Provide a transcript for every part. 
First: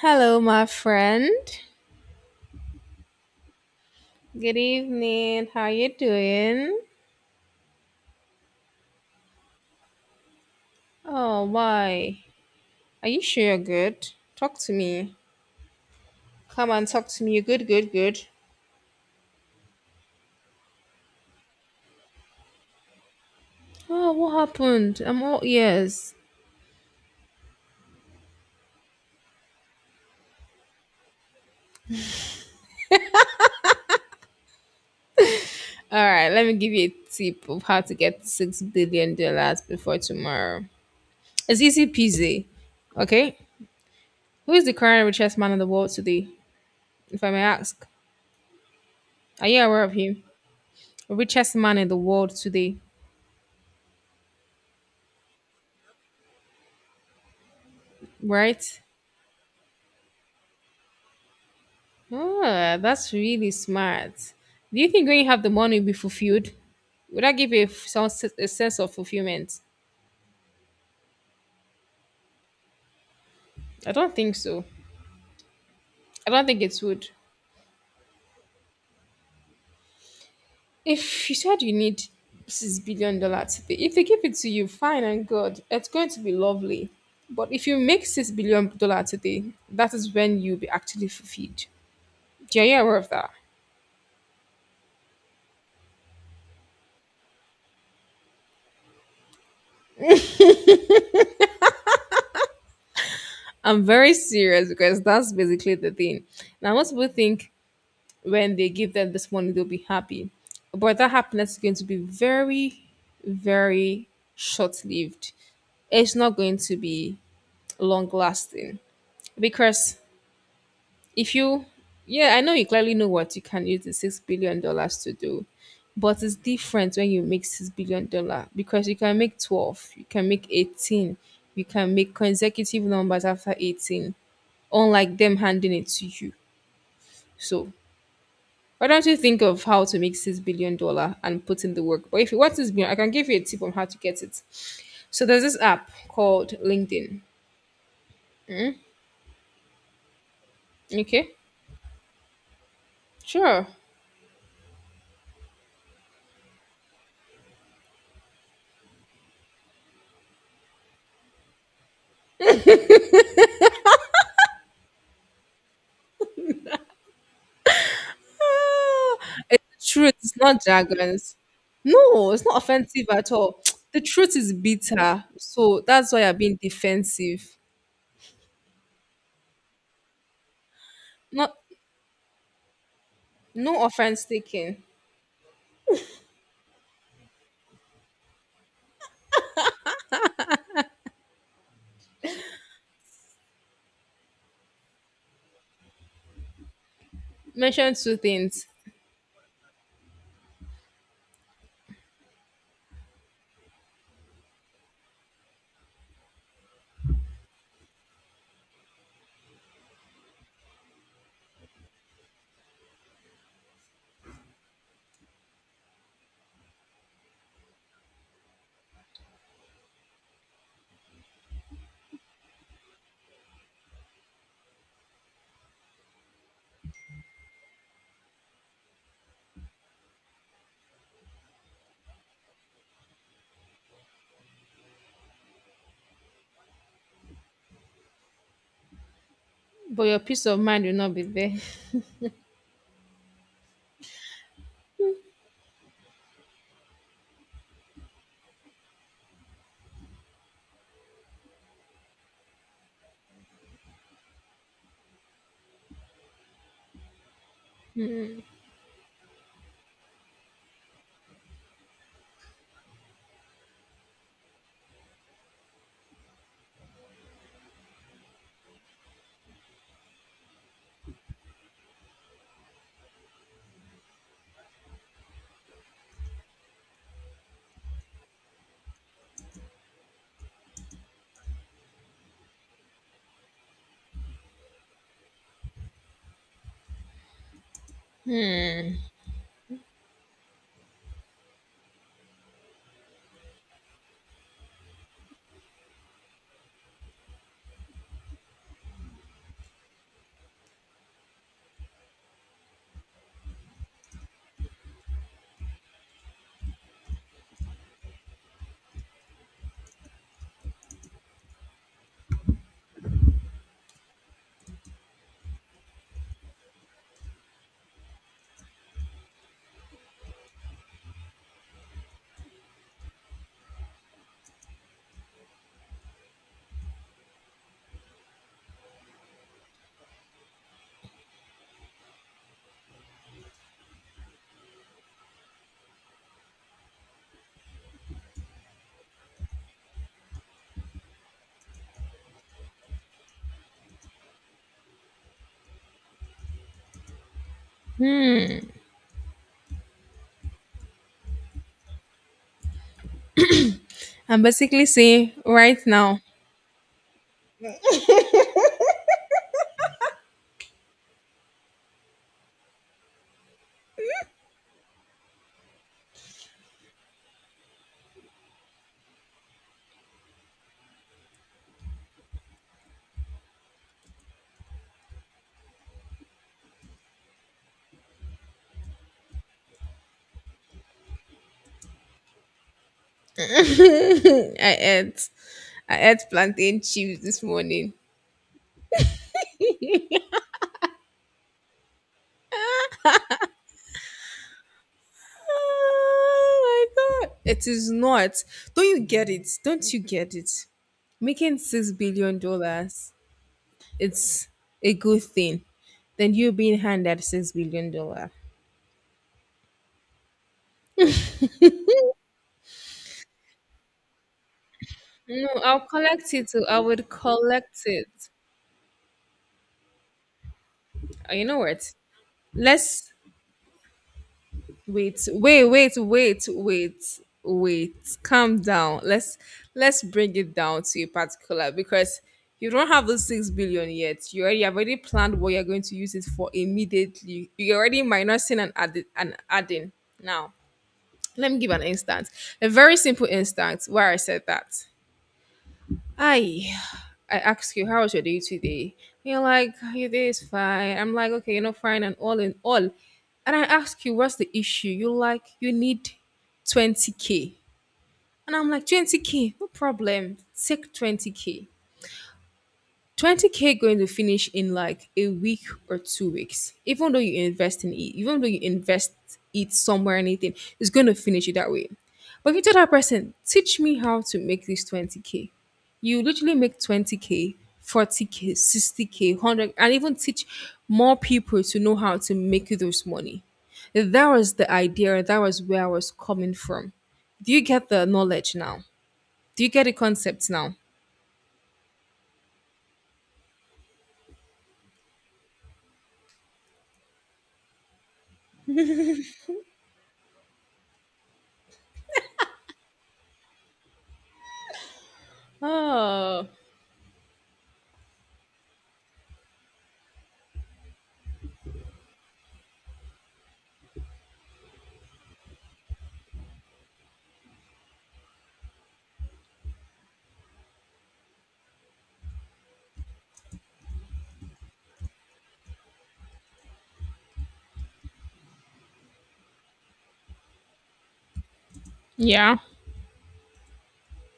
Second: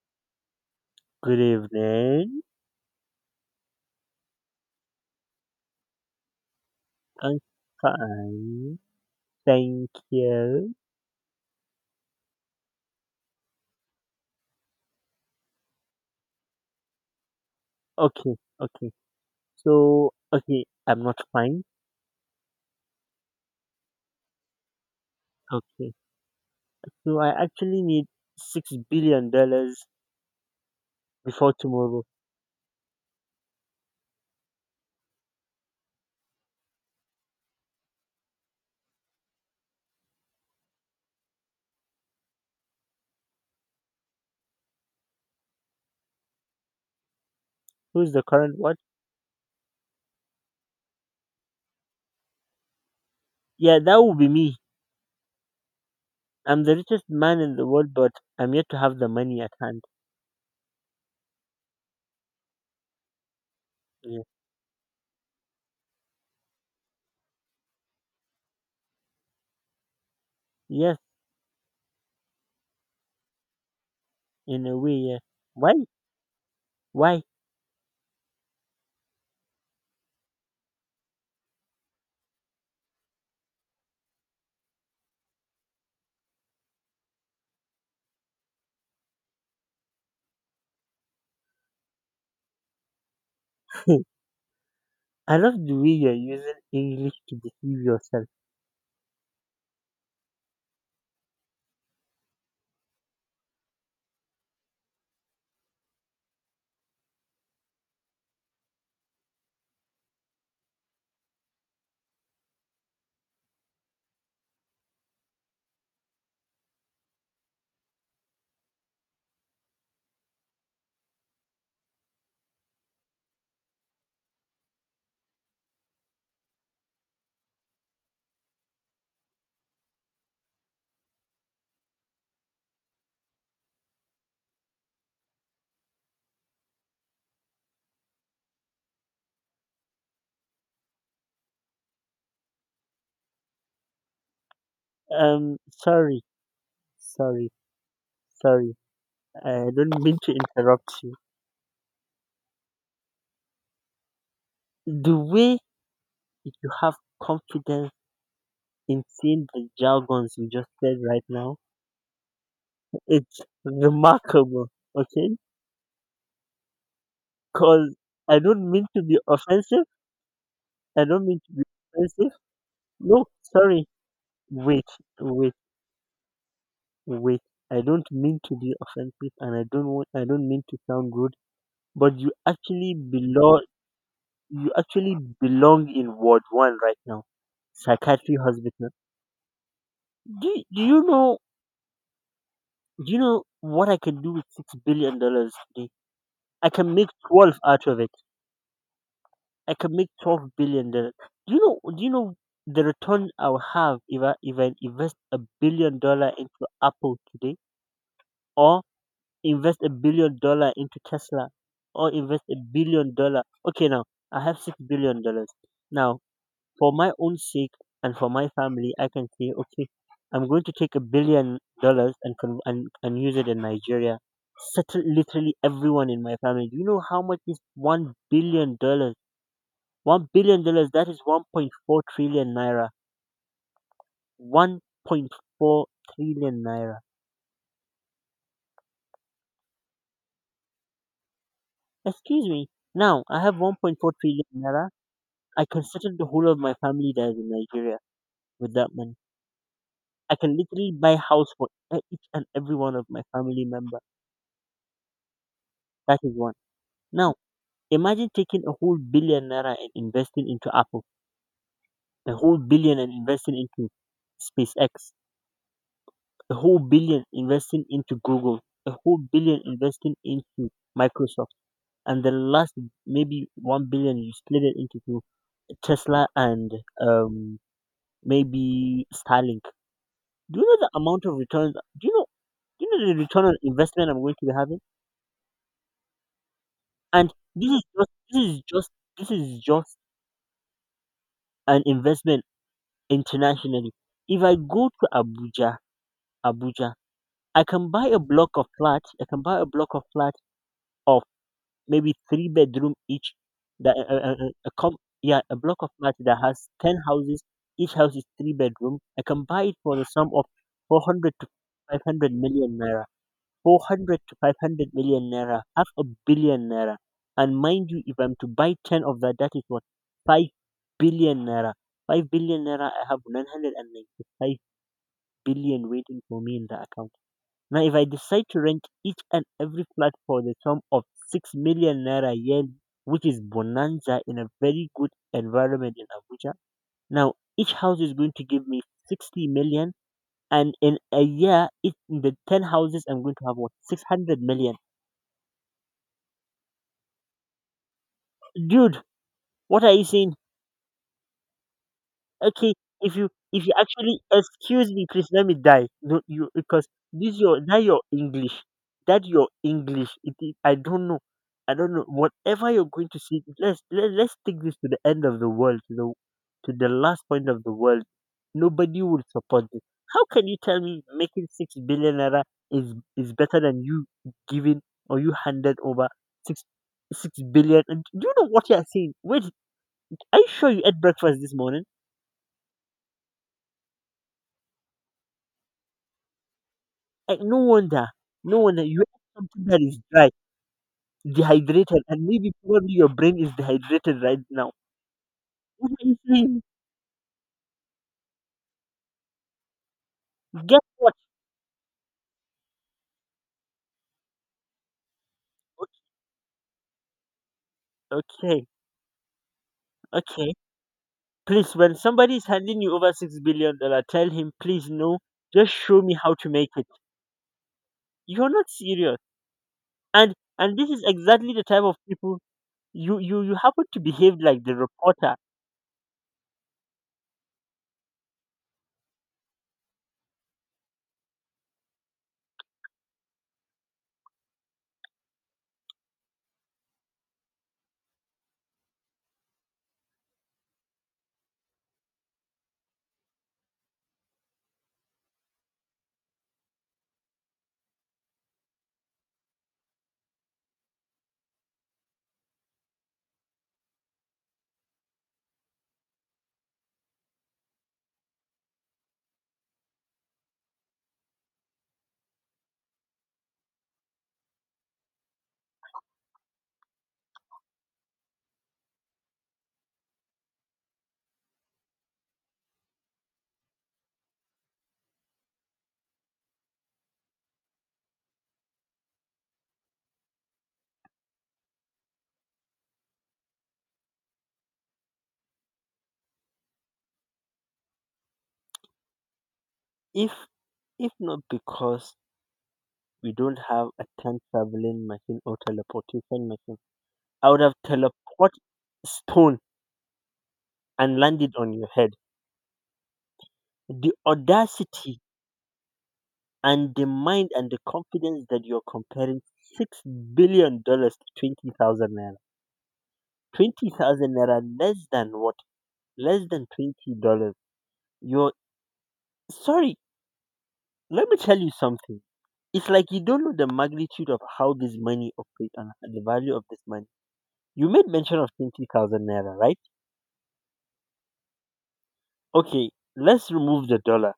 Hello, my friend. Good evening. Good evening. How you doing? I'm fine. Thank you. Oh, why? Are you sure you're good? Talk to me. Come and talk to me. You're good, good, good. Okay, okay. So, okay, I'm not fine. Oh, what happened? I'm all Okay. ears. So, I actually need $6 billion before tomorrow. All right, let me give you a tip of how to get $6 billion before tomorrow. It's easy peasy. Okay, who is the current richest man in the world today? If I may ask, Who's the current what? are you aware of him? Richest man in the world today, Yeah, that would be me. I'm the richest man in the world, but I'm right? yet to have the money at hand. Ah, that's really Yeah. smart. Do you think when you have the money, you'll be fulfilled? Would that give you a, a sense of fulfillment? Yes, I don't think so. in a way, yeah. Why? I don't think it would. Why? If you said you need $6 billion, if they give it to you, fine and good, it's going to be lovely. But if you make $6 billion today, that is when you'll be actually fulfilled. Yeah, you aware of that? I love the way you're using English to deceive yourself. I'm very serious because that's basically the thing. Now, most people think when they give them this money, they'll be happy. But that happiness is going to be very, very short lived. It's not going to be long lasting. Because if you, yeah, I know you clearly know what you can use the $6 billion to do, but it's different when you make $6 billion because you can make 12, you can make 18, you can make consecutive numbers after 18, unlike them handing it to you. So why don't you think of how to make $6 billion and put in the work? But if you want 6 billion, I can give you a tip on how to get it. So there's this app Sorry, called LinkedIn. sorry, sorry. I don't mean to interrupt you. Okay, sure. The way you have confidence in saying the jargons you just said right now, it's remarkable, okay? Because I don't mean to Ah, be it's offensive. the truth. It's not I don't jargons. mean to be No, offensive. it's not offensive No, at all. sorry. The truth is Wait, bitter, wait, so that's why I'm being wait. defensive. I don't mean to be offensive and I don't want, I don't mean to sound rude, Not but you actually belong no offense you taken. actually belong in Ward 1 right now. Psychiatry hospital, do, do you know Do you know what I can do with $6 billion today? I can make 12 out Mention of it. two things, I can make $12 billion. Do you know? Do you know the return I'll have if I invest $1 billion into Apple today, or invest $1 billion into Tesla, or invest $1 billion? Okay, now I have $6 billion. Now for my own sake and for my family, I can say, okay, I'm going to take $1 billion and con- and use it in Nigeria. Settle literally everyone in my family. Do you know how much is $1 billion? $1 billion. That is 1.4 trillion naira. 1.4 trillion naira. but your peace of mind will not be there. Excuse me. Now I have 1.4 trillion naira. I can settle the whole of my family that is in Nigeria with that money. I can literally buy house for each and every one of my family member. That is one. Now, imagine taking a whole billion naira and investing into Apple, a whole billion and investing into SpaceX, a whole billion investing into Google, a whole billion investing into Microsoft, and the last maybe 1 billion you split it into two, Tesla and um, maybe Starlink. Do you know the amount of returns? Do you know? Do you know the return on investment I'm going to be having? And this is just this is just Hmm. this is just an investment internationally. If I go to Abuja, I can buy a block of flat. I can buy a block of flat of maybe three bedroom each. That uh, uh, uh, a com- yeah, a block of flat that has 10 houses. Each house is three bedroom. I can buy it for the sum of 400 to 500 million naira. 400 to 500 million naira, half a billion naira. And mind you, if I'm to buy ten of that, that is what, 5 billion naira. 5 billion naira. I have 995 billion waiting for me in the account. Now, if I decide to rent each and every flat for the sum of 6 million naira yearly, which is bonanza in a very good environment in Abuja, now each house is going to give me 60 million. And in a year, in the 10 houses, I'm going to have what? 600 million. Hmm. Dude, what are you saying? Okay, if you actually, I'm basically excuse me, please saying let me right die. now, No, you, because this your, now your English, that your English. I don't know. Whatever you're going to see, let's take this to the end of the world, to the last point of the world. Nobody will support this. How can you tell me making 6 billion naira is better than you giving, or you handed over six six billion? And do you know what you're saying? Wait, are you sure you ate breakfast this morning? I, I ate plantain chips Uh, this no morning. wonder, no wonder, you have something that is dry, dehydrated, and maybe probably your brain is dehydrated right now. What are you saying? Oh my god. It is not. Don't you get it? Don't you get it? Guess what? Making $6 billion it's a good thing. Then you being handed six billion Okay, dollars. okay, okay. Please, when somebody is handing you over $6 billion, tell him, please no, No, just I'll show me collect how it to too. make I it. would collect it. You're not serious, and this is You exactly know the type what? of people, Let's you happen to behave like the Wait, reporter. wait, wait, wait, wait, wait. Calm down. Let's bring it down to a particular because you don't have the 6 billion yet. You already have already planned what you're going to use it for immediately. You're already minusing and added and adding. Now, let me give an instance. A very simple instance where I said that. Aye. I ask you, how was your day today? You're like, your day is fine. I'm like, okay, you know, fine and all in all. And I ask you, what's the issue? You're like, you need 20K. And I'm like, 20K, no problem. Take 20K. 20K going to finish in like a week or 2 weeks, even though you invest in it, even though you invest it somewhere anything, it's going to finish it that way. But if you tell that person, teach me how to make this 20K, you literally make 20K, 40K, 60K, 100, and even teach more people to know how to make you those money. That was the idea. That was where I was coming from. Do you get the knowledge now? Do you get the If concept now? if not, because we don't have a time traveling machine or teleportation machine. I would have teleported stone and landed on your head. The audacity Oh, and the mind and the confidence that you're comparing $6 billion to 20,000 naira. 20,000 naira, less than what? Less than $20. You're Sorry, let me tell you something. It's like you don't know the magnitude of how this money operates and the value of this money. You made mention of 20,000 naira, right? yeah. Okay, let's remove the dollar.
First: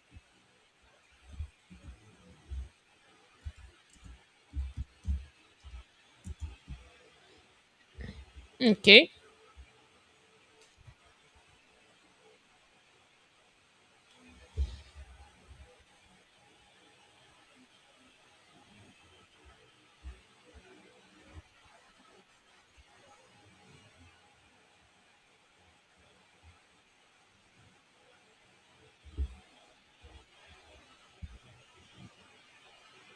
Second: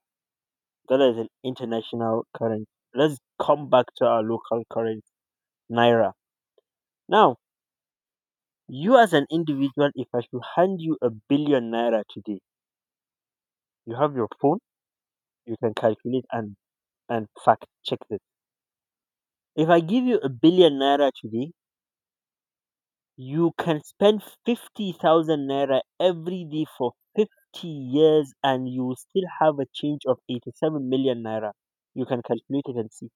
Dollar is an international currency. Let's come back to our local currency, naira. Now, you Okay. as an individual, if I should hand you 1 billion naira today, you have your phone, you can calculate and fact check this. If I give you 1 billion naira today, you can spend 50,000 naira every day for 50 years, and you will still have a change of 87 million naira. You can calculate it and see,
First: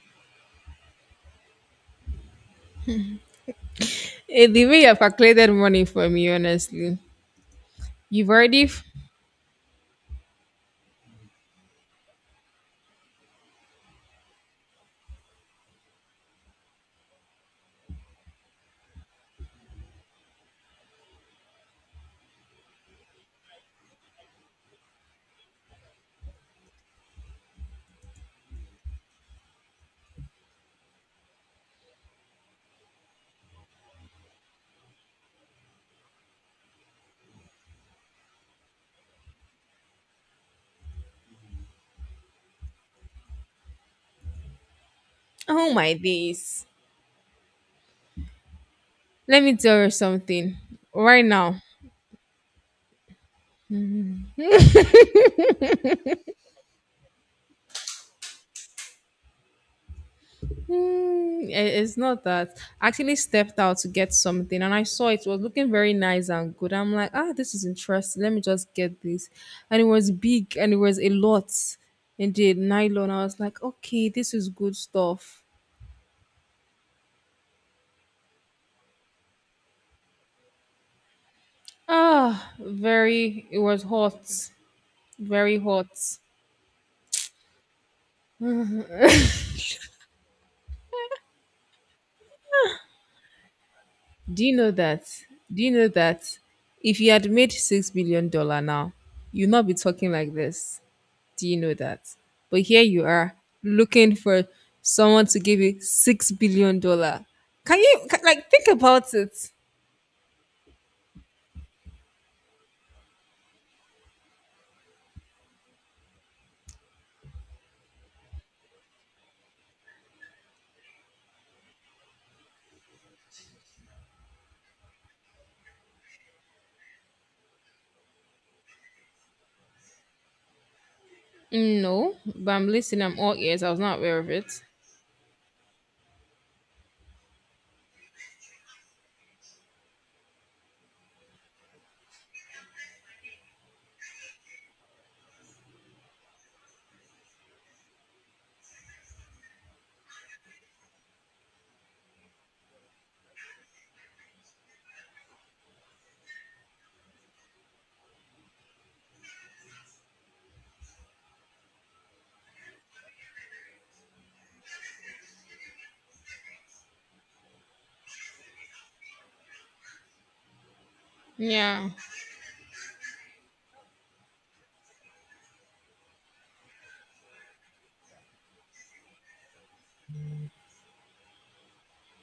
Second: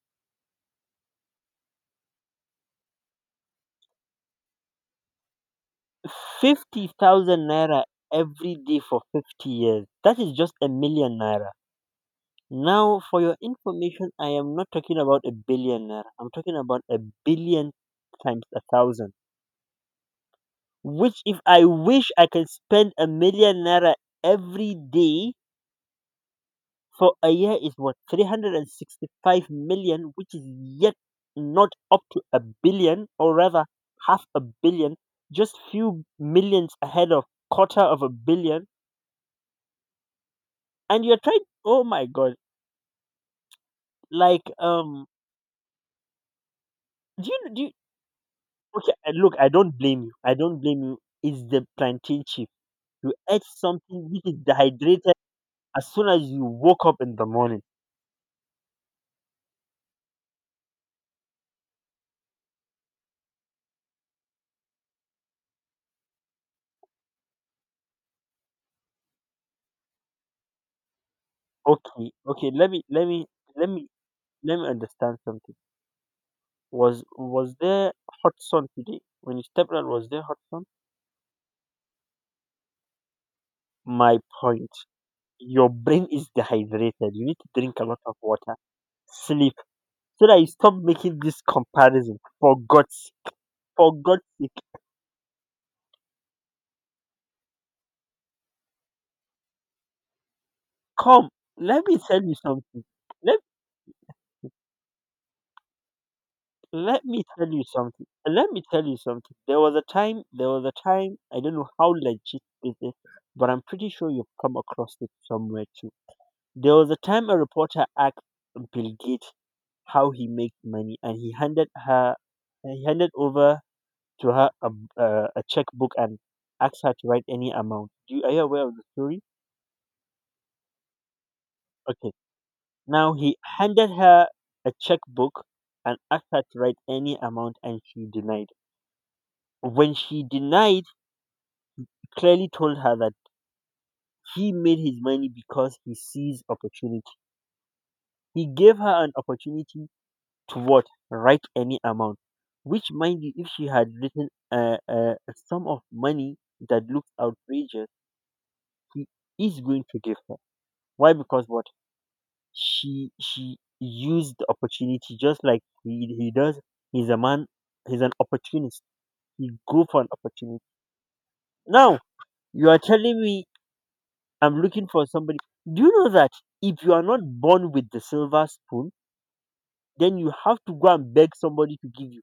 Eh, the way you've calculated money for me, fifty honestly, thousand naira you've every already. day F- for 50 years. That is just 1 million naira. Now, for your information, I am not talking about 1 billion naira. I'm talking about a billion times a thousand. Which, if I wish, I can spend 1 million naira every day for a year, is what, 365 million, which is yet not up to a billion, or rather half a billion, just few millions ahead of quarter of a billion. And you're trying, oh my god, like oh my days! do you do you, okay, look, Let i me don't tell you blame you i something. don't blame you Right It's now, the plantain chip you ate, something which is dehydrated as soon as you woke up in the morning. It's not that. I actually stepped out to get something, and I saw it was looking very nice and good. I'm like, ah, this is interesting. Let me just get this, and it was big, and it was a lot. Okay, okay, Indeed, nylon. I was like, let me okay, this is let me good understand stuff. something. Was there hot sun today when you stepped out? Was there hot sun? Ah, very. It was My hot, point, very your hot. brain is dehydrated, you need to drink a lot of water, sleep, so that you stop making this comparison, for god's Do you sake. know that? Do you know that if you had made $6 billion now, you'd not be talking like this. Come, Do you know let me that? tell you But here something. you are Let looking for someone to give you six billion let me dollar. tell you Can you something. Like Let me think tell you about something. it? There was a time. There was a time. I don't know how legit this is, but I'm pretty sure you've come across it somewhere too. There was a time a reporter asked Bill Gates how he makes money, and he handed over to her a checkbook and asked her to write any amount. Are you aware of the story? Okay. No, but I'm listening. Now I'm all he ears. I was handed not aware of her it. a checkbook and asked her to write any amount, and she denied. When she denied, he clearly told her that he made his money because he sees opportunity. He gave her an opportunity to what? Write any amount. Which, mind you, if she had written a sum of money that looks outrageous, he is going to give her. Why? Because what? He used the opportunity just like he does. He's a man. He's an opportunist. He go for an opportunity. Yeah. Now you are telling me I'm looking for somebody. Do you know that if you are not born with the silver spoon, then you have to go and beg somebody to give you,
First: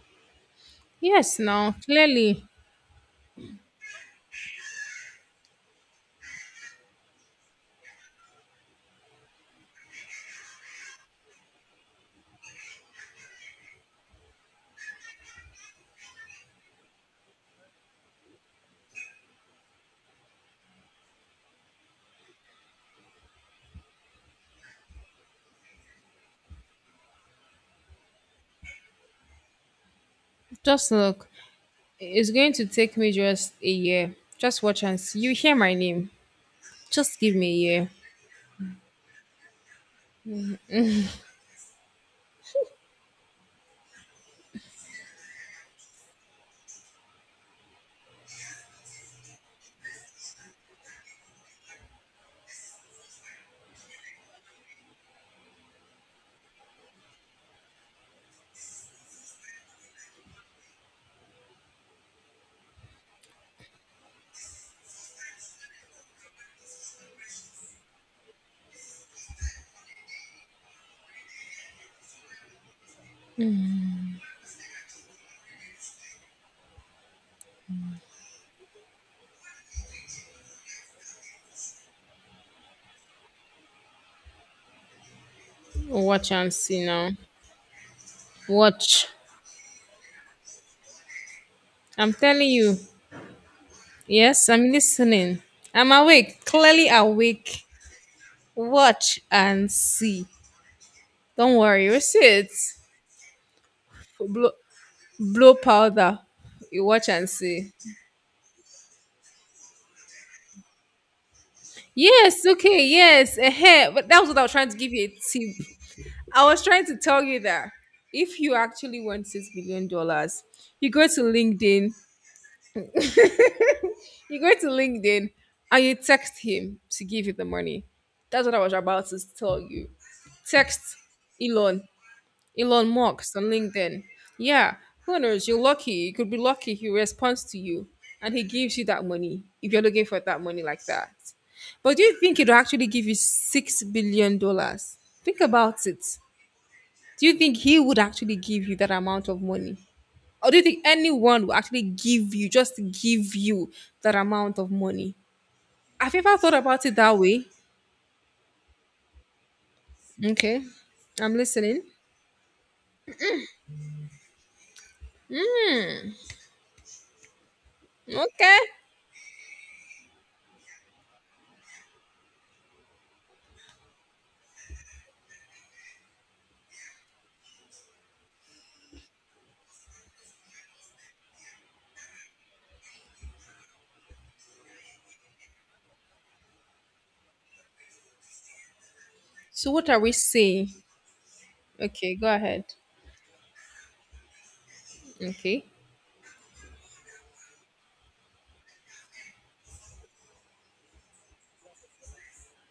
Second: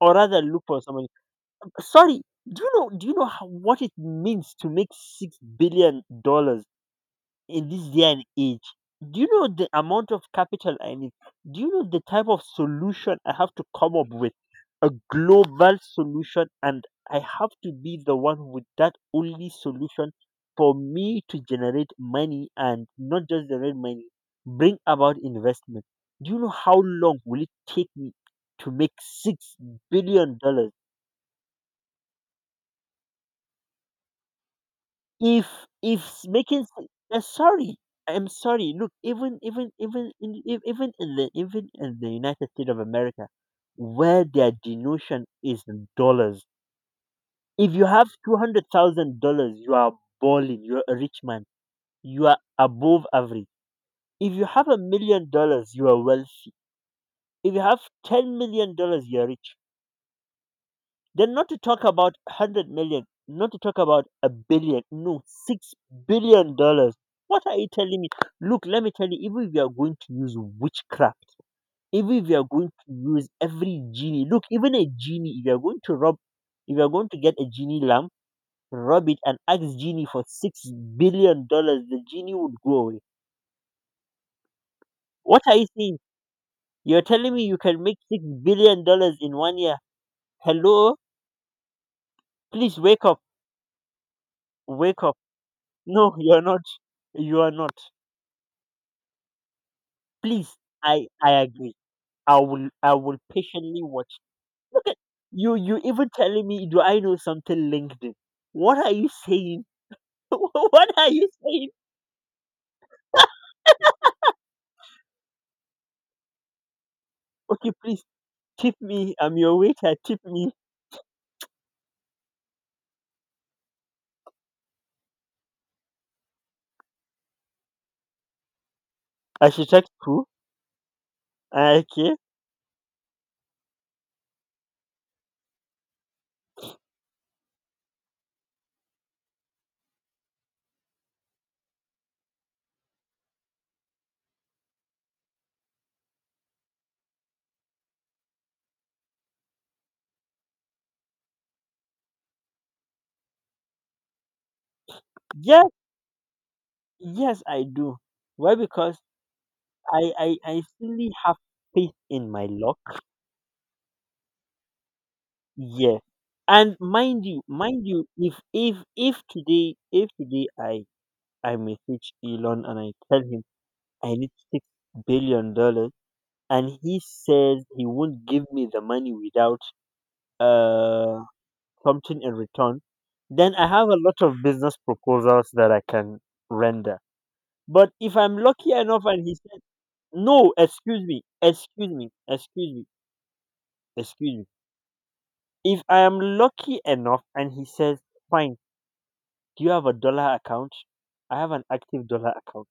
or rather look for somebody. Yes, now Sorry. clearly, Do you know? Do you know what it means to make $6 billion in this day and age? Do you know the amount of capital I need? Do you know the type of solution I have to come up with? A global solution, and I have to be the one with that only solution for me to generate money, and not just generate money, bring about investment. Do you know how long will it take me to make $6 billion? just look. It's going to take me just a year. Just watch and see. You If hear my if name. s- making s- Just give me a sorry, year. I'm sorry. Look, even in the United States of America, where their denotion is in dollars. If you have $200,000, you are balling. You're a rich man. You are above average. If you have $1 million, you are wealthy. If you have $10 million, you're rich. Then not to talk about 100 million, not to talk about a billion, no, $6 billion. What are you telling me? Look, let me tell you, even if you are going to use witchcraft, even if you are going to use every genie, look, even a genie, if you are going to rob, if you are going to get a genie lamp, rob it and ask genie for $6 billion, the genie would go away. What are you saying? Watch and see You're now. telling me you can make 6 billion Watch. dollars in one year. Hello? I'm telling you. Please wake up. Yes, I'm Wake up. listening. I'm No, you're awake, not. clearly You are awake. not. Watch and see. Please, I Don't agree. worry, you see I it. will I will patiently watch. For Blow, blow You even powder. telling me, do You I watch know and something see. LinkedIn? What are you saying? What are you saying? Yes, okay, yes. Eh. But that was what I was trying to give you a tip. I was trying to tell you that Okay, please if you tip actually me. want I'm six your billion waiter. Tip dollars, me. you go to LinkedIn. You go to LinkedIn and you text him to give you the money. That's what I was about to tell you. Architect who? Text Elon, Okay. Elon Musk on LinkedIn. Yeah, who knows? You're lucky. You could be lucky. He responds to you and he gives you that money if you're looking for that money like that. But do you think he'd actually give you $6 billion? Think about it. Do you think he would actually give you that amount of money? Or do you think anyone will actually give you, just give you that amount of money? Yes, Have you ever thought about it that yes, way? I do. Why? Because I Okay, fully have I'm listening. faith in my luck. Yeah. And mind you, if Okay. if if today if today I message Elon and I tell him I need $6 billion, and he says he won't give me the money without uh something in return. Then I have a lot of business proposals that I can render. But if I'm lucky enough and he says So what are we no, saying? excuse me, excuse me, Okay, go excuse ahead. me, excuse me. Okay, If I am lucky enough and he says fine, do you have a dollar account? I have an active dollar account.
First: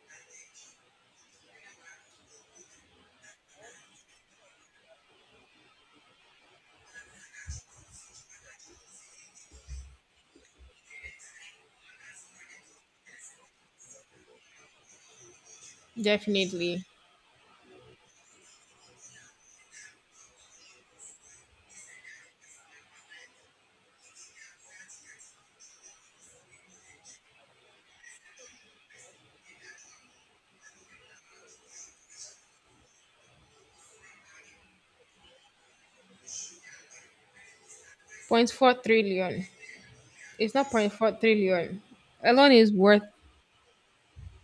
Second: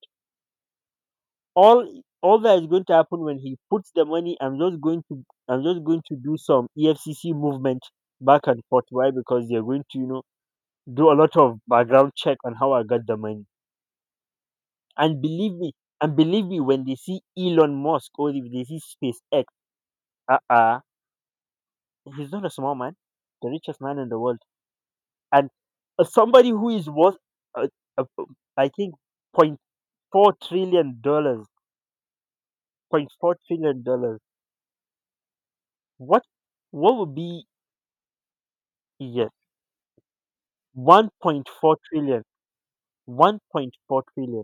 all all that is going to happen when he puts the money, I'm just going to, do some EFCC movement back and forth. Why? Because they're going to, you know, do a lot of background check on how I got the money. And believe me, and believe me, definitely. when they see Elon Musk, or if they see SpaceX, uh-uh he's not a small man, the richest man in the world. And somebody who is worth, uh, uh, I think, point 0.4 trillion dollars, point 0.4 trillion dollars. What? What would be? Point 0.4 Yes, trillion. It's not point 0.4 1.4 trillion. trillion, Alone is worth. 1.4 trillion.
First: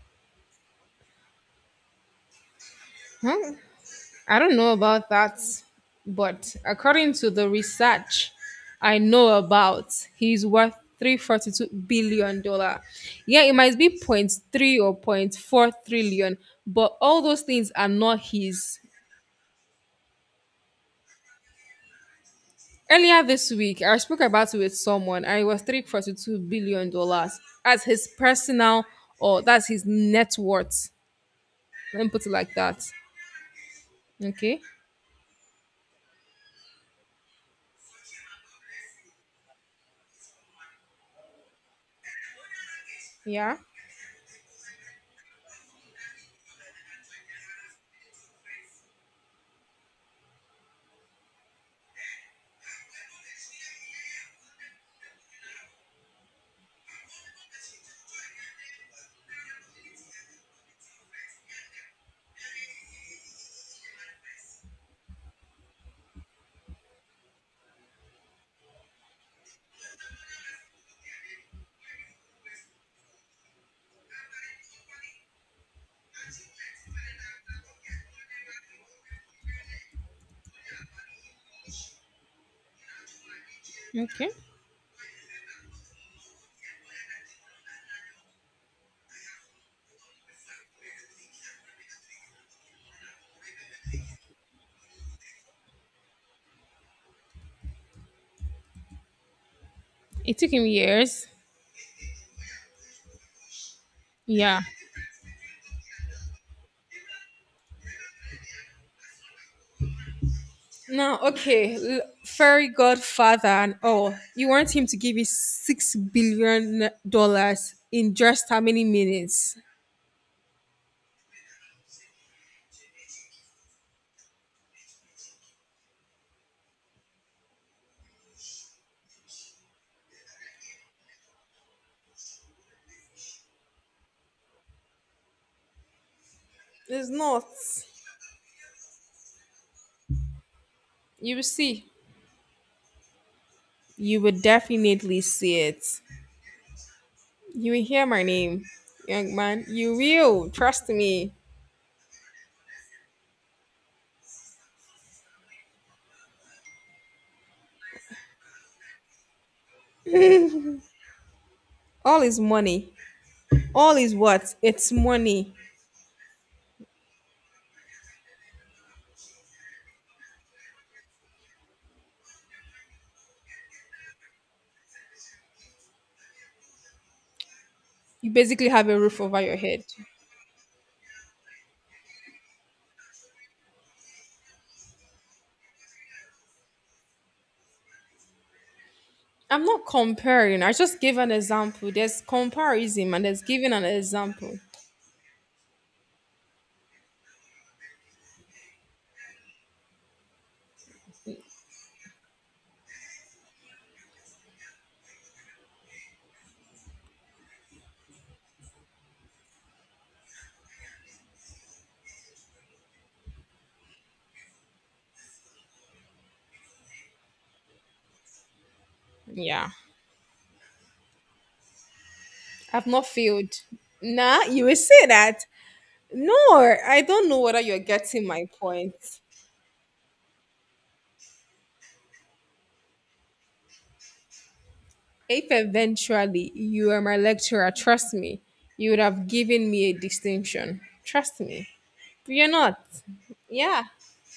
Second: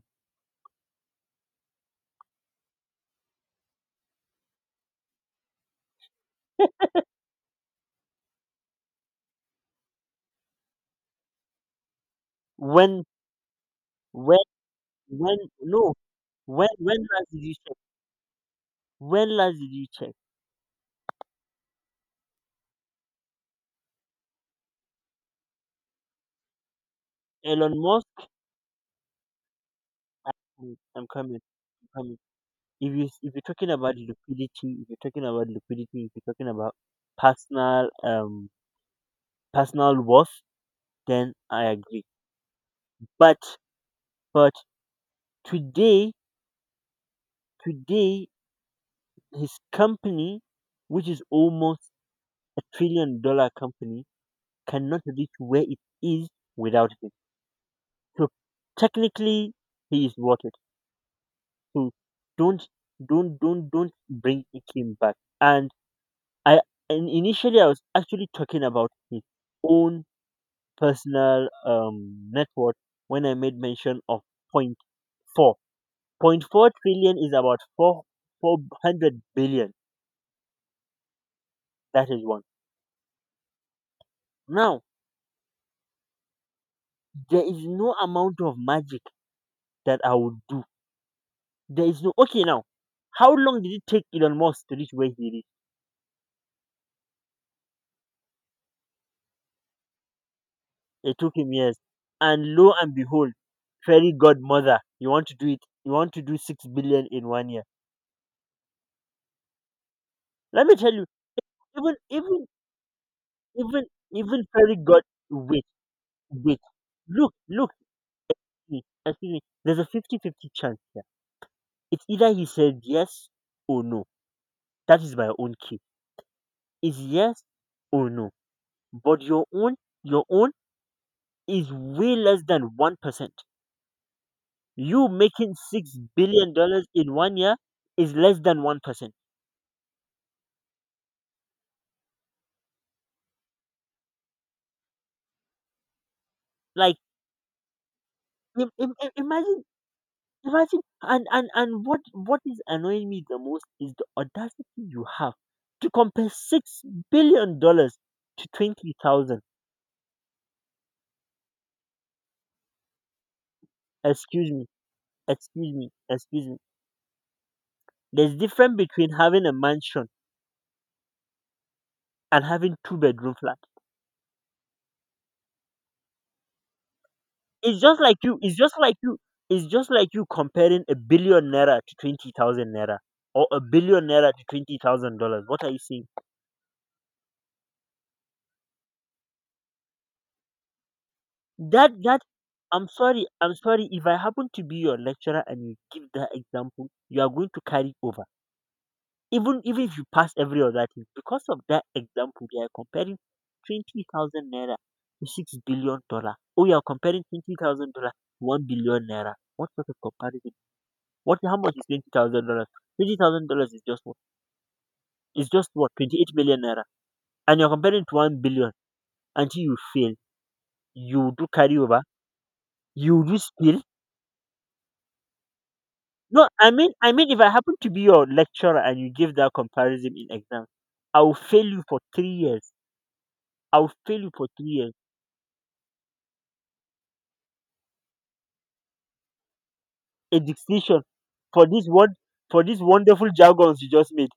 Huh? I don't know about that, but according to the research I know about, he's worth 342 billion dollar. when Yeah, it might be point when three or point when 0.4 no, trillion, when but when all last did those you things check? are not his. When last did you check Earlier this week, I spoke about it with someone and it was $342 billion dollars Elon as his Musk? personal or that's his net i'm worth. I'm coming. I'm Let me coming. put it like that. If you're talking about Okay. liquidity if you're talking about liquidity if you're talking about personal um personal worth, then I agree. But Yeah. but today, today his company, which is almost a trillion dollar company, cannot reach where it is without him. So technically, he is worth it. So don't, don't bring him back. And I, and initially, I was actually talking about his own personal net worth when I made mention of point four. Point four trillion is about four four hundred billion. That is one. Okay. Now there is no amount of magic that I would do. There is no Okay, now. How long did it take Elon Musk to reach where he reached? It took him It years. took him years. And lo and behold, fairy Yeah. godmother, you want to do it. You want to do 6 billion in one year. Let me tell you, Now, okay, even even fairy godfather and even all. even You want fairy him to god, give you wait, six wait. billion Look, look. dollars in just how See, many excuse me. minutes? There's a 50-50 chance here. It's either he said yes or no. That is my own key. Is yes or no. But your own is way less than 1%. You making $6 billion It's in one not. year is less than 1%. You will see. You will definitely see it. Like You will hear my name, young imagine, man. You will. imagine, Trust and me. and and what is annoying me the most is the audacity you have to compare $6 billion to 20,000. All is money. All is what? Excuse me, It's money. excuse me, excuse me. There's difference between having a mansion and having two-bedroom flat. It's just like You you it's basically just have like a you roof over your it's head. just like you comparing a billion naira to 20,000 naira, or a billion naira to $20,000. What are you saying? I'm not comparing. I just gave an example. That There's that I'm comparison and sorry, there's I'm giving an sorry, if I happen example. to be your lecturer and you give that example, you are going to carry over. Even if you pass every other thing, because of that example, they are comparing 20,000 naira to 6 billion dollar. Oh, you are comparing $20,000 to 1 billion naira. What sort of comparison? What? How much is $20,000? $20,000 is just what? Is just what? 28 million naira, and you're comparing it to 1 billion. Until Yeah. you fail, you do carryover, I've not you do failed. spill. Nah, you will say that. No, No, I mean, I I don't mean, if know I whether happen you're to be getting your my lecturer point. and you give that comparison in exam, I will fail you for 3 years. I will fail you for 3 years. If eventually you are my lecturer, trust me, you would have given me a A distinction. dictation Trust for me. this word, You're for these not. wonderful jargons Yeah. you just made.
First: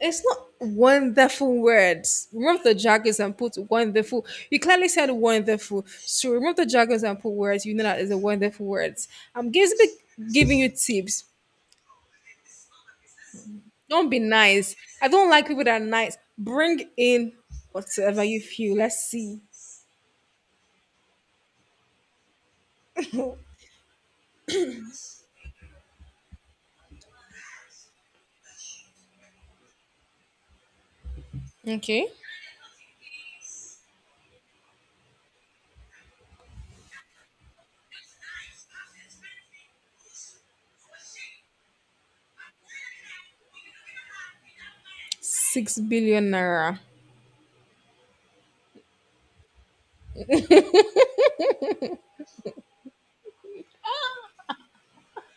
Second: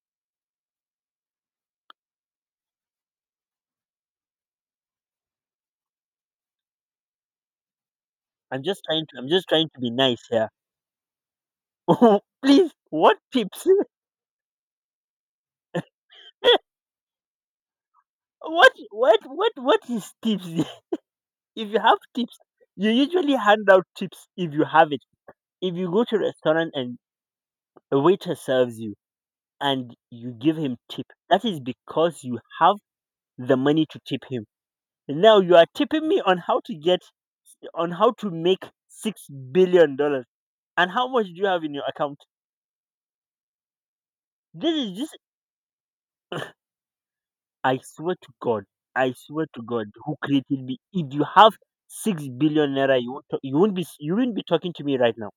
It's not wonderful words. Remove the jargons and put wonderful. You clearly said wonderful. So remove the jargons and put words. You know that is a wonderful words. I'm I'm just trying to basically be nice here. giving you tips. Please, what tips? Don't be nice. I don't like people that are nice. Bring in whatever you what feel. Let's what see. what what is tips? If you have tips, you usually hand out tips if you have it. If you go to a restaurant and a waiter serves you and you give him tip, that is Okay. because you have the money to tip him. Now you are tipping me on how to get, on how to make $6 billion. And how much do you have in your account? This is just, 6 billion naira. I swear to God, I swear to God who created me. If you have 6 billion naira, you won't talk, you won't be talking to me right now.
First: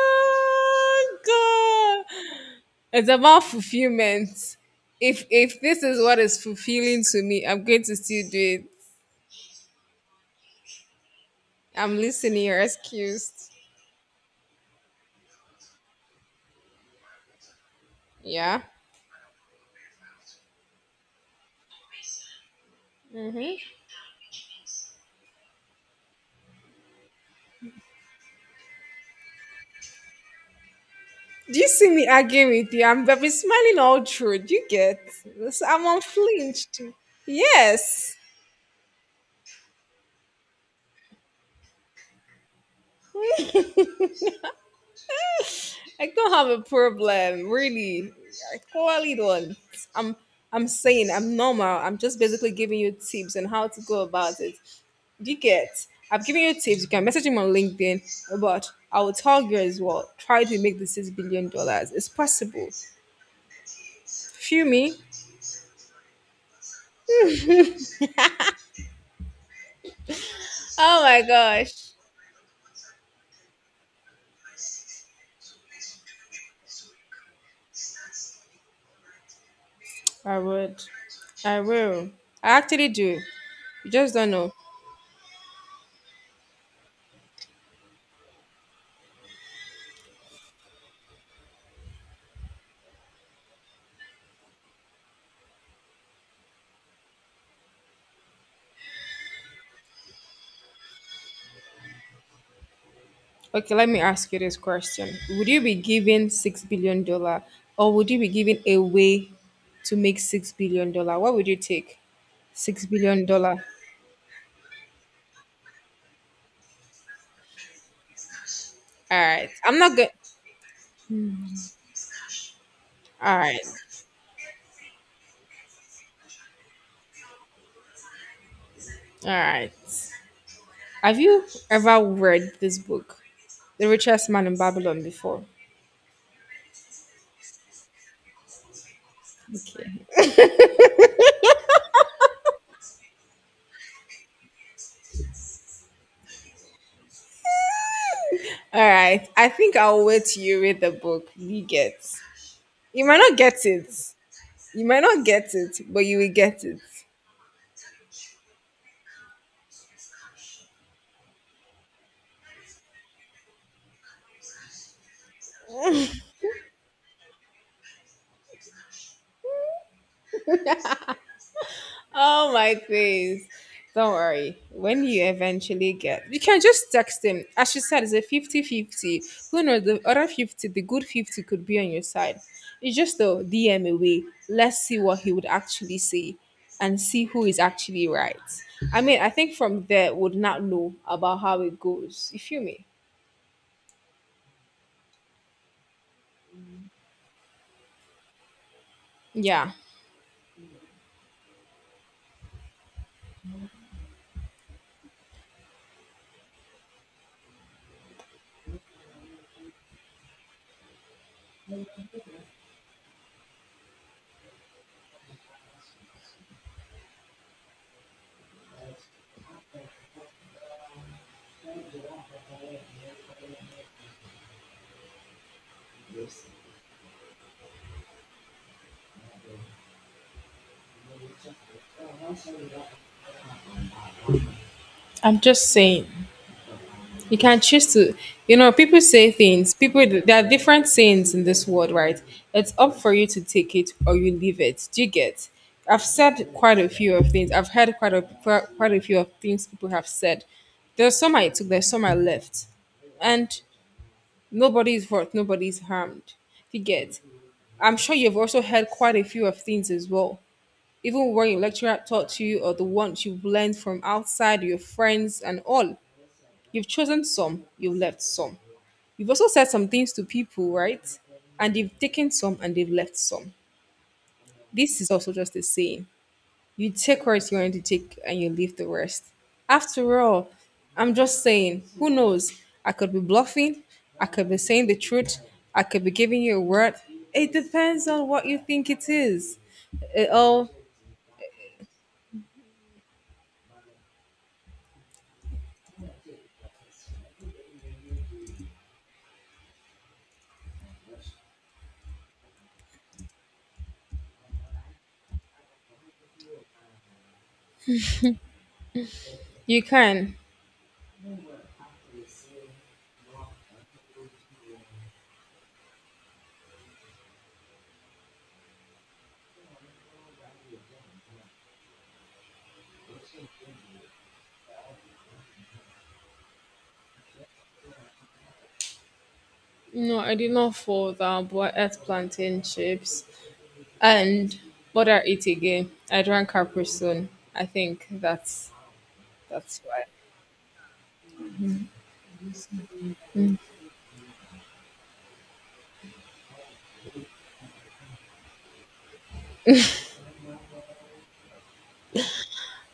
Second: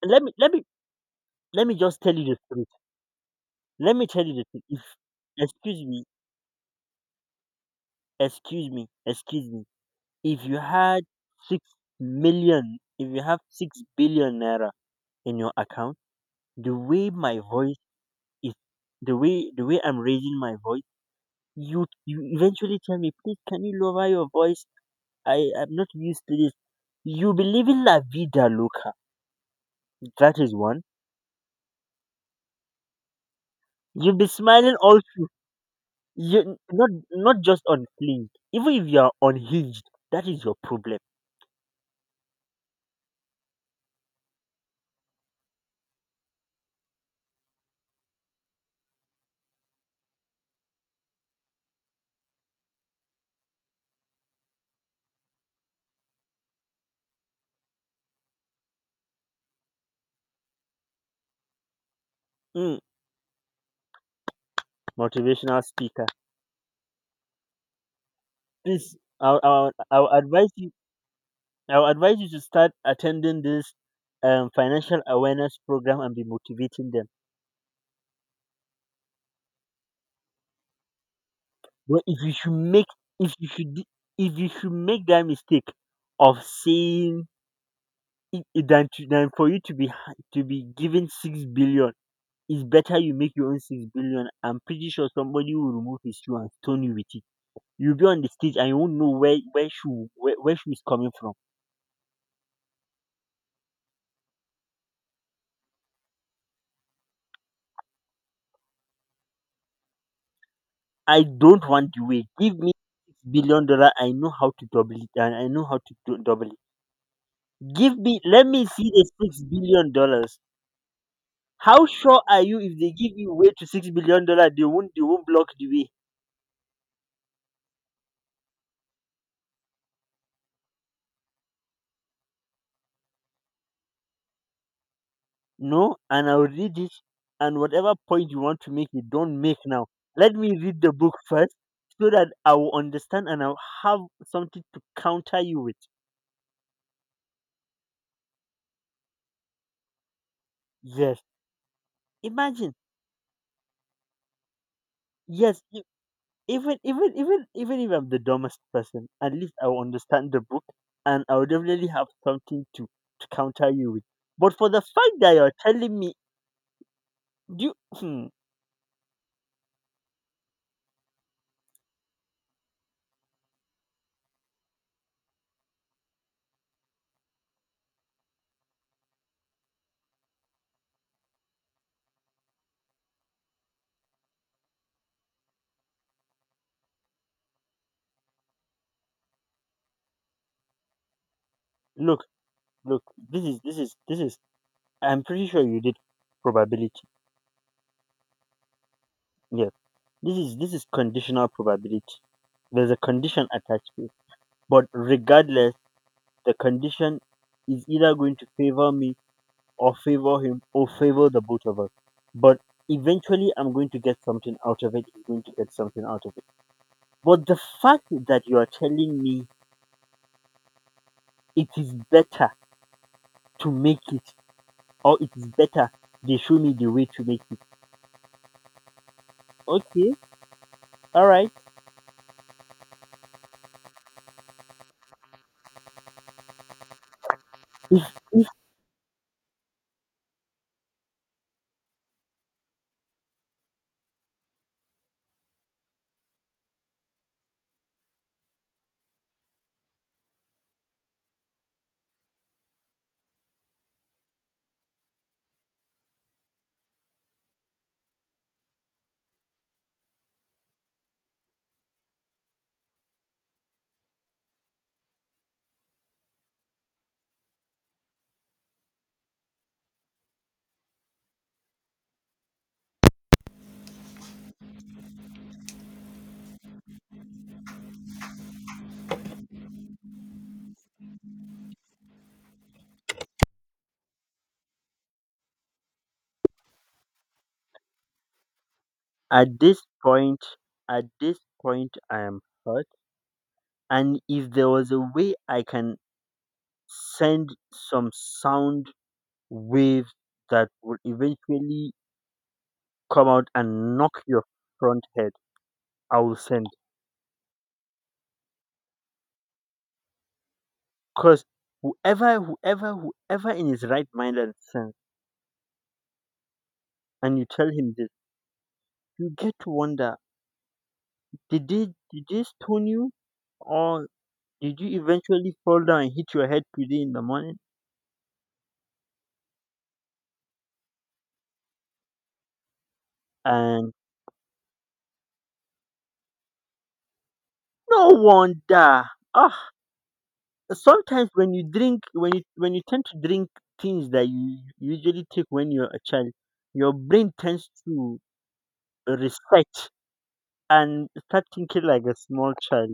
And let me just tell you the God. truth. It's about Let me tell you the fulfillment. thing. If If this Excuse is me, what is fulfilling to me, I'm going to still do it. excuse me, excuse me. If you had six I'm listening. You're million, if you have excused. 6 billion naira in your account, the way my voice is, Yeah. the way I'm raising my voice, you eventually tell me, please, Mm-hmm. can you lower your voice? I am not used to this. You'll be living la vida loca. That is one. Do you see me arguing with you? I've been smiling all You be through. Do you smiling get? all through. This- I'm You unflinched. not, not just Yes. unhinged. Even if you are unhinged, that is your problem. I don't have a problem, really. I clearly don't. I'm I'm saying I'm normal. I'm just basically giving you tips on how to go about it. Do you get? I've given you tips. You can message him on LinkedIn, but I will tell you as well. Try to make the $6 billion. It's possible. Mm. Feel me? Motivational speaker. Please, I'll advise you. Oh my I'll gosh. advise you to start attending this financial awareness program and be motivating them. I would. I But will. if you I should make, actually do. if you should, You just don't if you know. should make that mistake of saying it, than for you to to be given 6 billion, it's better you make your own 6 billion. I'm pretty sure somebody will remove his shoe and stone you with it. You'll be on the stage and you won't know where shoe is coming from. Okay, let me ask you this question. Would you be giving $6 billion or would you be giving a way to make $6 billion? I What would you don't want take? the way. Give me $6 billion. billion dollar. I know how to double it, and I know how to do, double it. Give me. Let me see the All six right. I'm billion not good. dollars. How sure are you if they give you All way right. to $6 billion, they won't block the way? All right. Have you ever read this book, The Richest Man in Babylon, before? No, and I'll read it, and whatever point you want to make, you don't make now. Let me read the book first, so that I will understand and I'll have something to counter you with. All right, I think I'll wait till you read the Yes, book. You get. imagine. You might not get it. You might not get Yes, it, but you will get even it. even even even if I'm the dumbest person, at least I will understand the book, and I will definitely have something to counter you with. But for the fact that you're telling me, do you, hmm, Oh my days. Don't worry. When you eventually get, you can just text him. As you said, it's a 50-50. Who knows? The other 50, the good 50 could be on your side. It's just a DM away. Let's see what he would actually say and see who is actually right. I mean, I think from there, would not know about how it look, goes. You feel me? look. This is this is this is. I'm pretty sure you did probability. Yeah. Yeah, this is conditional probability. There's a condition attached to it, but regardless, the condition is either going to favor me, or favor him, or favor the both of us. But eventually I'm going to get something out of it. He's going to get something out of it. But the fact that you are telling me it is better to make it, or it is better they show me the way to make it. Okay, all right. I'm just saying. You can choose to, you know, people say things, people, there are different sayings in this world, right? It's up for you to take it or you leave it. Do you get? I've said quite a few of things. I've heard quite a few of things people have said. There's some I took, there's some I left. And nobody's hurt, nobody's harmed. Do you get? I'm sure you've also heard quite a few of things as well. Even when your lecturer taught to you or the ones you've learned from outside, your friends and all. You've chosen some, you've left some. You've also said some things to people, right? And they've taken some and they've left some. This is also just a saying. You take what you want to take and you leave the rest. After all, I'm just saying, who knows? I could be bluffing, I could be saying the truth, I could be giving you a word. It depends on what you think it is. At this It point, all at this point, I am hurt. And if there was a way I can send some sound waves that will eventually come out and knock your front head, I will send. You can. Because whoever, whoever, whoever in his right mind and sense, and you tell him this, you get to wonder, did they stone you, or did you eventually fall down and hit your head today in the morning? No, I did not fall down, but I ate plantain chips And and but I eat again. I drank Capri Sun. I think no that's wonder. Ah, That's why. sometimes when you drink, when you tend to drink things that you usually take when you're a child, your brain tends to reset and start thinking like a small child.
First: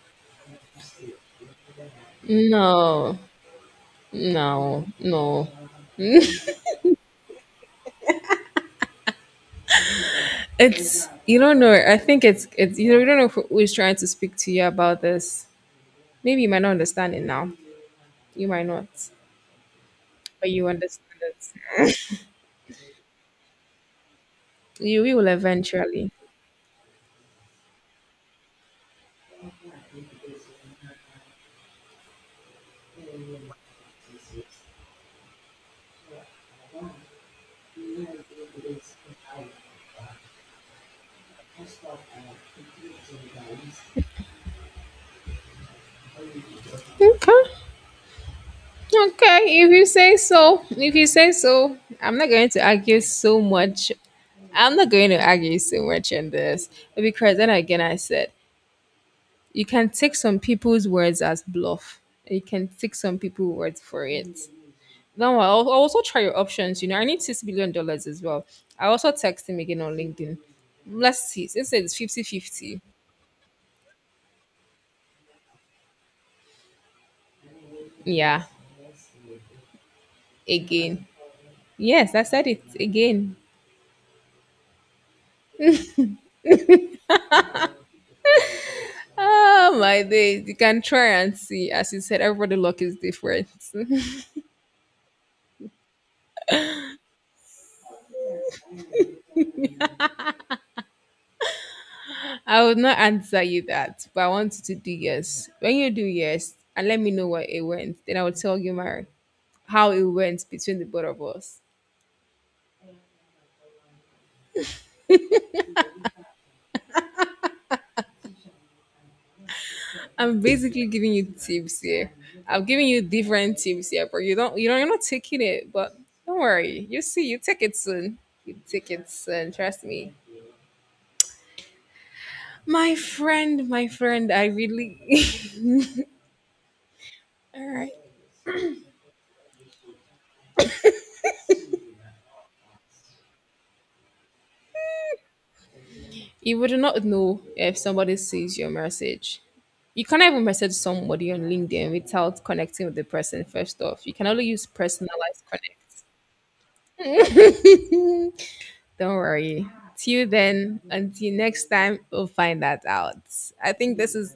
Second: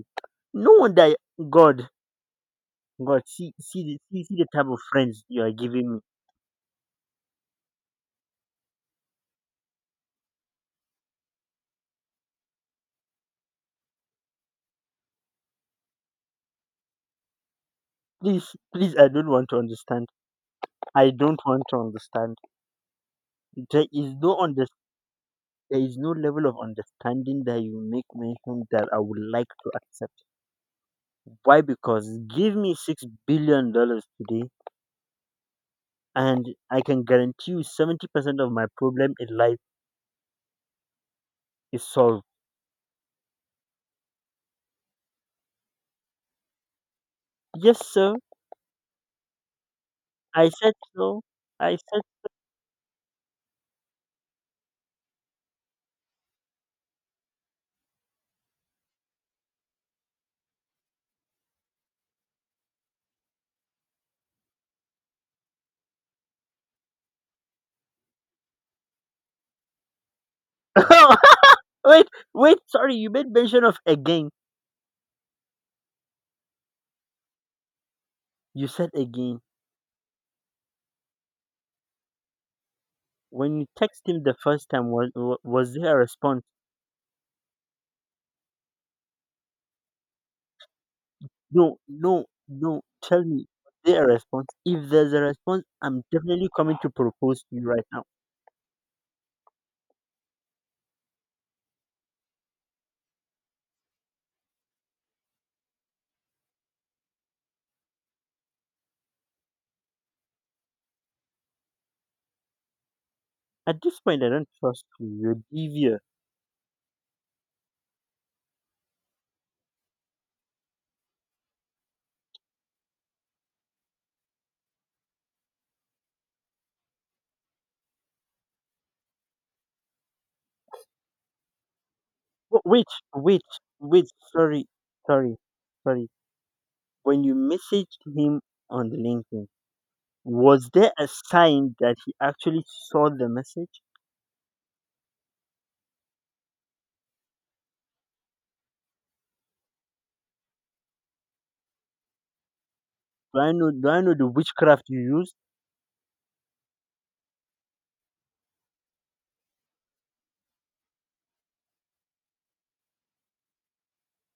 No wonder, God, No, see, see the type of no, friends you no. are giving me. It's You don't know. I think it's you don't know who is trying to speak to you about this. Maybe you might not understand it now. You Please, might not, please, I don't want to understand. but you understand I it. don't want to understand. There is no under, You will there is no eventually. level of understanding that you make mention that I would like to accept. Why? Because give me $6 billion today, and I can guarantee you 70% of my problem in life is solved. Okay. Yes, sir. Okay. If you say I so, said if you so. say so, I said. I'm not going to argue so much. I'm not going to argue so much in this because then again, I said you can take some people's words as bluff. You can take some people's words for it. No, I'll also try your options. You know, I need $6 billion as well. I also text him again on LinkedIn. Let's see. Since it's Wait, wait. 50-50. Sorry, you made mention of again. Yeah, You said again. again. Yes, I said it again. When you text him the first time, was there a response? Oh my days. You can try and see. No, As you said, no, everybody luck no. is Tell me, different. was there a response? If there's a response, I'm definitely coming to propose to you right now. I would not answer you that, but I want you to do yes. When you do yes, and let me know where it went, then I will tell you my how it went between the both of us. At this point, I don't trust you. You're devious. I'm basically giving you tips here. I'm giving you different tips here, but you know you're not taking it, but don't worry. You see, you take it soon. You take it soon, trust me. Wait, wait, My wait. friend, I Sorry, really sorry, sorry. When you alright. messaged him on the LinkedIn, was there a sign that he actually saw the message? You would not know if somebody sees your message. You can't even message somebody on LinkedIn without connecting with the Do person I know? first Do I off. You know can the only use witchcraft you use? personalized connect. Don't worry. Till then, until next time, we'll find that out. I think this is,